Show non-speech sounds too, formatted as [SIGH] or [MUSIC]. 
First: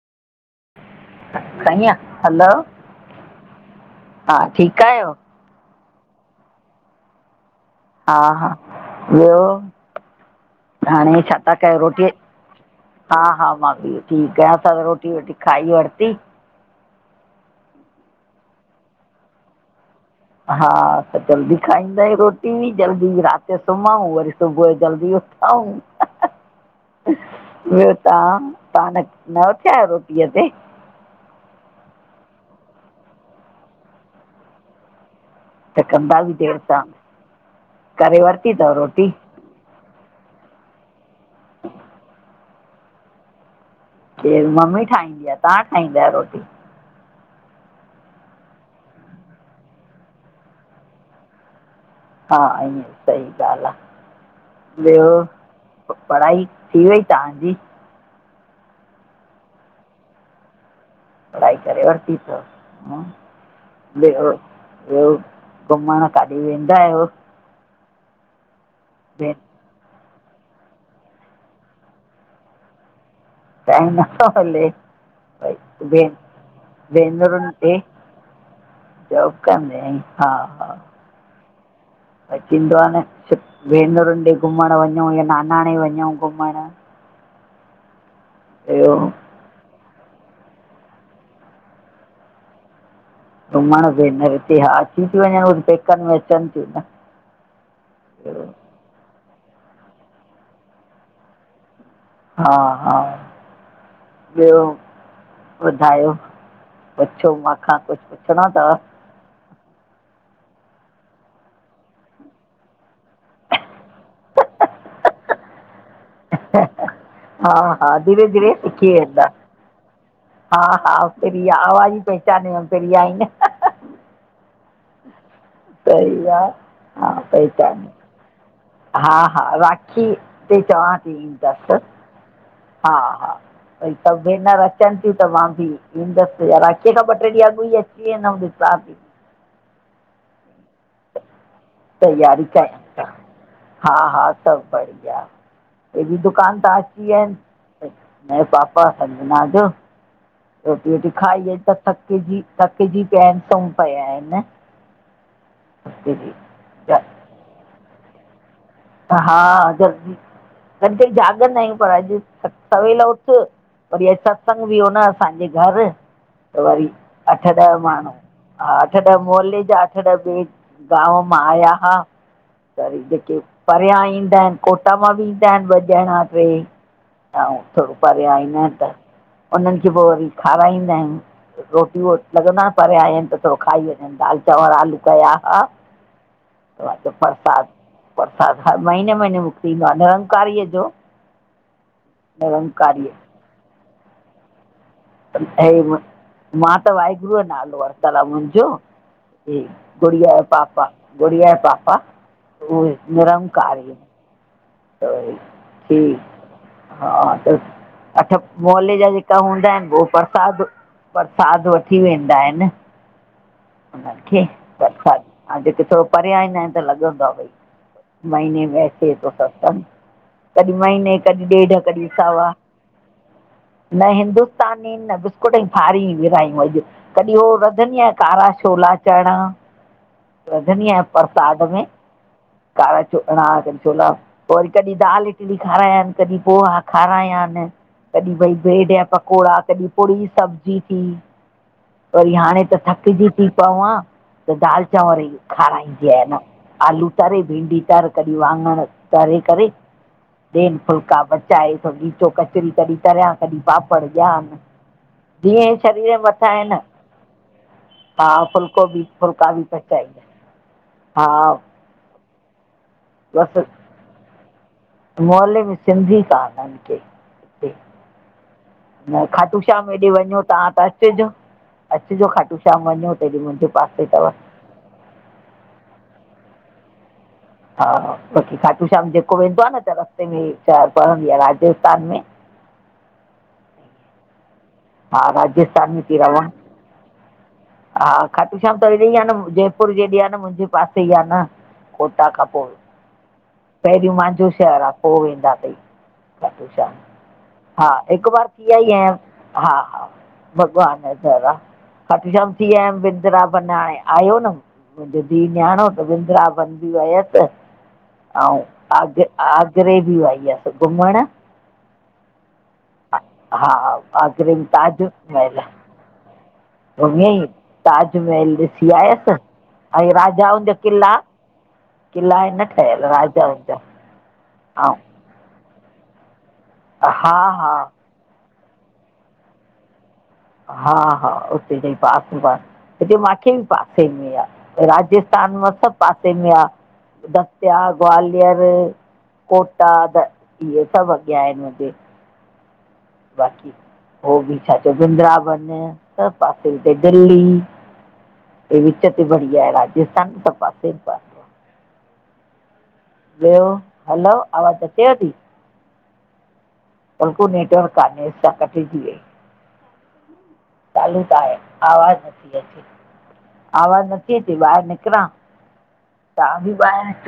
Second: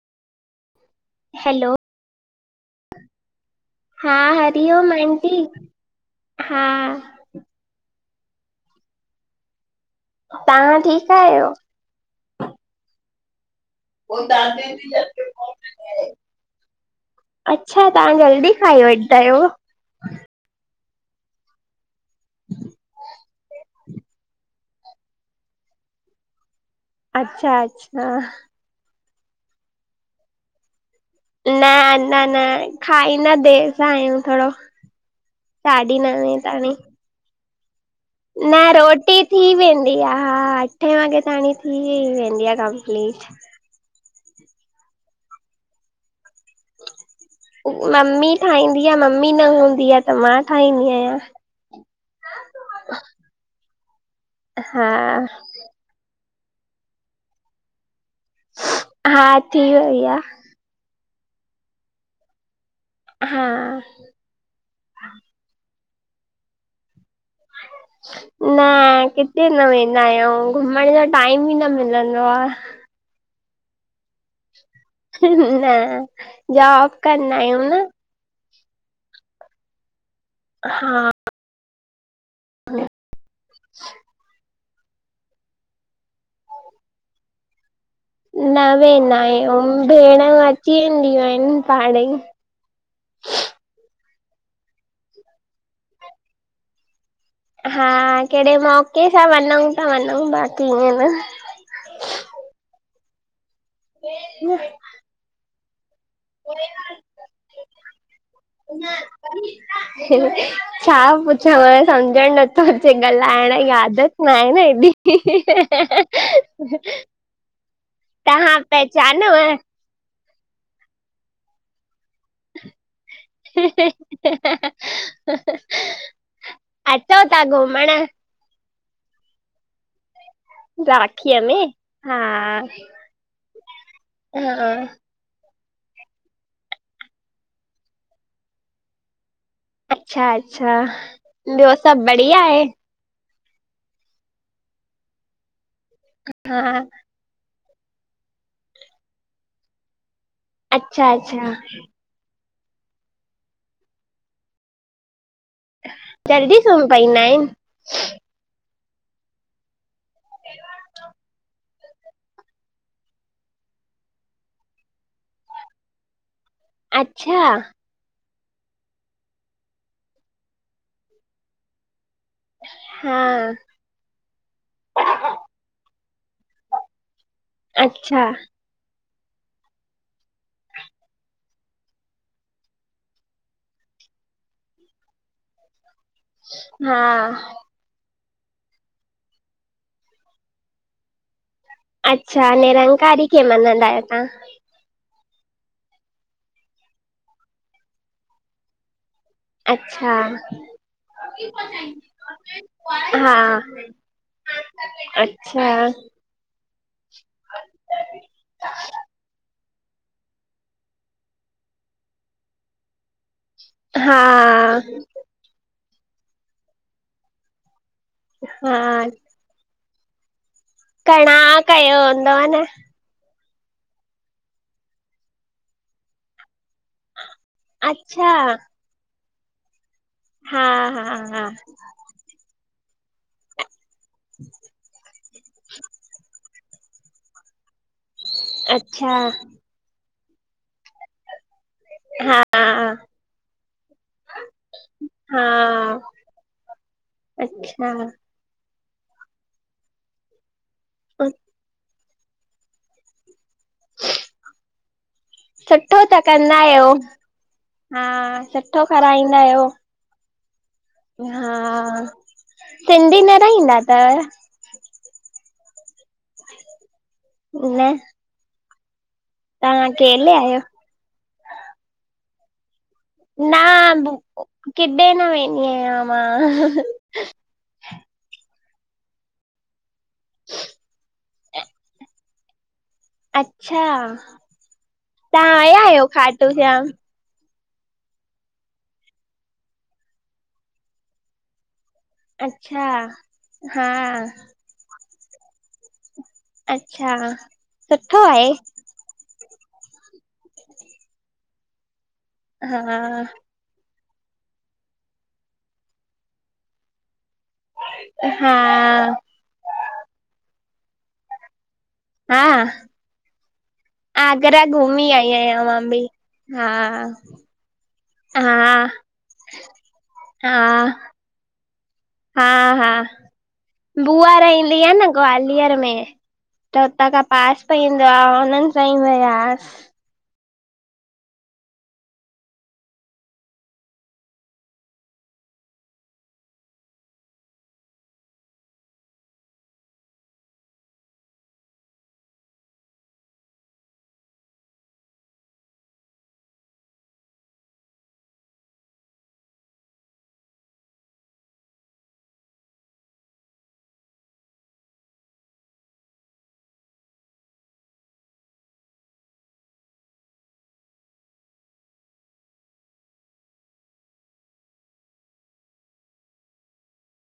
Hello, खड़ी आ hello हा, ठीकु हरिओम आहियो आंटी हा हा हा ॿियो तव्हां ठीकु हाणे छा आहियो? था कयो रोटी हा हा मां बि ठीक आहियां, असां त रोटी वोटी खाई वरती। अच्छा तव्हां जल्दी खाई वठंदा आहियो। हा असां जल्दी खाईंदा आहियूं रोटी जल्दी रात जो सुमंउ वरी सुबुह जो जल्दी उथ अच्छा ॿियो अच्छा तव्हां? तव्हां न उथिया आहियो रोटीअ ते? न अञा न खाईंदा देर सां आहियूं थोड़ो। त साढी कंदा बि नवे देरि ताणी। सां करे वरिती न अथव रोटी थी वेंदी आ अठे वॻे ताणी थी ही वेंदी आ [UNINTELLIGIBLE] केर मम्मी ठाहींदी आ तव्हां ठाहींदा आहियो रोटी? मम्मी ठाहींदी आ, मम्मी न हूंदी आ त मां ठाहींदी आहियां। हा ईंअं सही ॻाल्हि आ, हा। ॿियो? पढ़ाई थी वई तव्हांजी? हा थी वई आ। पढ़ाई करे वरती तव? हा। ॿियो घुमण काॾे वेंदा आहियो? न भेण किॾे न वे नयो, घुमण जो टाईम ही न मिलंदो आ। न जॉब [UNINTELLIGIBLE] कंदा भेनिरून आहियूं खे न जोब [UNINTELLIGIBLE] हा भाई थींदो आ न भेनरुनि ॾे घुमण वञूं या नानाणे वञूं घुमण। न ॿियो वेंदा आहियूं भेणयू अची वेंदियूं आहिनि पाण ही। घुमण भेनर हिते हा, अची थी वञ़न पेकनि में अचनि थियूं त। हा कहिड़े मौके सां वञूं त वञूं बाक़ी ईअं न। हा-हा, ॿियो? ॿुधायो, पुछो मां खां कुछु पुछिणो अथव? [INAUDIBLE] छा पुछांव? सम्झणु नथो अचे, ॻाल्हाइण जी आदत न आहे न हेॾी। हा हा धीरे धीरे तव्हां पहचानो? हा-हा, प्रिया आवाज ई पहचाने वियम प्रिया आहे न। सही आहे अचो ता घुमण? हा-हा, राखी ते चवां थी राखीअ में ईंदसि। हा हा-हा, भई सभु भेनर हा अचनि। त मां बि ईंदसि राखीअ खां ॿ टे ॾींहं अॻु ई अची वेंदमि ॾिसां थी। अच्छा-अच्छा। तैयारी कया। हा-हा सभु बढ़िया। हे बि दुकान हा सां अची वया आहिनि। हे पापा संजना जो। रोटी वोटी अच्छा खाई अच्छा हे त थकजी-थकजी पिया आहिनि सुम्ह पिया आहिनि। [INAUDIBLE] जल्दी सुम त पईंदा आहिनि? हा, जल्दी राति ताईं जाॻंदा आहियूं पर अॼु सवेल उथ वरी अॼु सत्संग बि हो न असांजे घर त वरी अच्छा अठ ॾह माण्हू हा, अठ ॾह मोहल्ले जा अठ ॾह ॿे गांव मां आया हा। त वरी हा जेके परियां ईंदा आहिनि कोटा मां बि ईंदा आहिनि ॿ ॼणा टे हां, थोरो अच्छा परियां ईंदा आहिनि त उन्हनि खे पोइ वरी खाराईंदा आहिनि। रोटियूं लॻंदो आहे न परियां आहियां आहिनि त थोरो खाई वञनि दालि चांवर आलू कया असां। हा त प्रसाद प्रसाद हर महीने महीने मुक्तंदो आहे निरंकारी जो अच्छा, निरंकारीअ निरंकारी खें मञंदा आहियो तां ऐं मां त वाहेगुरूअ जो नालो वठितलु आहे मुंहिंजो। जी अच्छा गुड़िया जो पापा, गुड़िया जे पापा हो हा निरंकारी त वरी अच्छा। ठीकु हा, त अठ मोहल्ले जा जेका हूंदा आहिनि हो प्रसाद प्रसाद वठी वेंदा आहिनि हा हुनखे प्रसाद हा, जेके थोरो परियां ईंदा आहिनि त लॻंदो आहे भई महीने हा में अचे थो त कॾहिं महीने, कणा कॾहिं ॾेढ, कयो कॾहिं हूंदव सावा। न न हिंदुस्तानी, न बिस्कुट जी फारी विरायूं अॼु। कॾहिं उहो रधंदी अच्छा कारा छोला चणा हा रधंदी हा आहियां हा प्रसाद में कारा चणा कॾी छोला। पोइ वरी कॾहिं दाल हिकिड़ी खारायांनि, कॾहिं पोहा खारायांनि। कॾहिं भई ब्रेड जा अच्छा पकोड़ा, कॾहिं पूरी-सब्जी थी। वरी हा हाणे त थकिजी थी पवां। त दालि चांवर ई हा खाराईंदी आहिया न आलू तरे भिंडी अच्छा तर क वांङण तरे करे ॾेन फुलका पचाए थो खीचो कचरी तरी तरियां कॾहिं पापड़ ॾियानि। जीअं सुठो शरीर जे त मथां कंदा आहे न। आहियो हा, सुठो फुल्को बि, कराईंदा फुल्का बि आहियो पच [INAUDIBLE] हा, सिंधी न रहिंदा अथवि? मोहल्ले में सिंधी कान आहिनि के। हिते न। न खाटुशाम तव्हां हेॾे अकेले वञो ता आहियो तं अचिजो, अचिजो खाटू श शाम वञो त हेॾे मुंहिंजे पासे न थव। किॾे न वेंदी आया मां ह-ह। हा बाक़ी खाटू श्याम जेको वेंदो आहे न त रस्ते में छा पवंदी आ राजस्थान में। अच्छा, हा तां वया राजस्थान में आहियो थी रहां खाटूशाम? हा खाटूशाम त हेॾे ही आहे न जयपुर जे हेॾे आहे न मुंहिंजे पासे ई आहे न। कोटा खां पो, अच्छा हा पहिरियो मांजो शहरु आ पो वेंदा थई। खाटूशाम अच्छा हा सुठो हिकु बार आहे थी आई आहियां। हा-हा, भॻवान जो दरि आ, खाटूशाम थी आयमि हा बिंदरा बन हाणे आयो न मुंहिंजो धीउ-न्याणो त बिंद्राबन बि वयसि हा आऊं आग-आगरे बि वई हुयसि घुमण। हा हा, आगरे में आगरा ताज घुमी आई महल। आहियां मां बि हा घुमी ताजमहल हा ॾिसी आयसि। ऐं राजाउनि जा किला हा-हा, राजाउनि जा बुआ रईंदी आ ऐं न ग्वालियर में, त हुतां खां हा पास हा पईंदो आहे हुननि सां ई वयासि। हा-हा, उते जी पास-पास। हिते माखे बि पासे में आ, राजस्थान मां सभु पासे में आ। दतिया, ग्वालियर कोटा त इहे सभु अॻियां आहिनि मुहिंजे। बाक़ी हो बि छा चओ बिंद्राबन, सभु पासे हुते दिल्ली हे विच ते बढ़िया आहे राजस्थान सभु पासे ॿियो, हैलो, आवाज़ अचेव थी? बिल्कुल नेटवर्क कानेसि छा कटे थी वई? चालू त आहे, आवाज़ु नथी अचे। आवाज़ु नथी अचे, ॿाहिरि निकिरां, तव्हां बि ॿाहिरि निक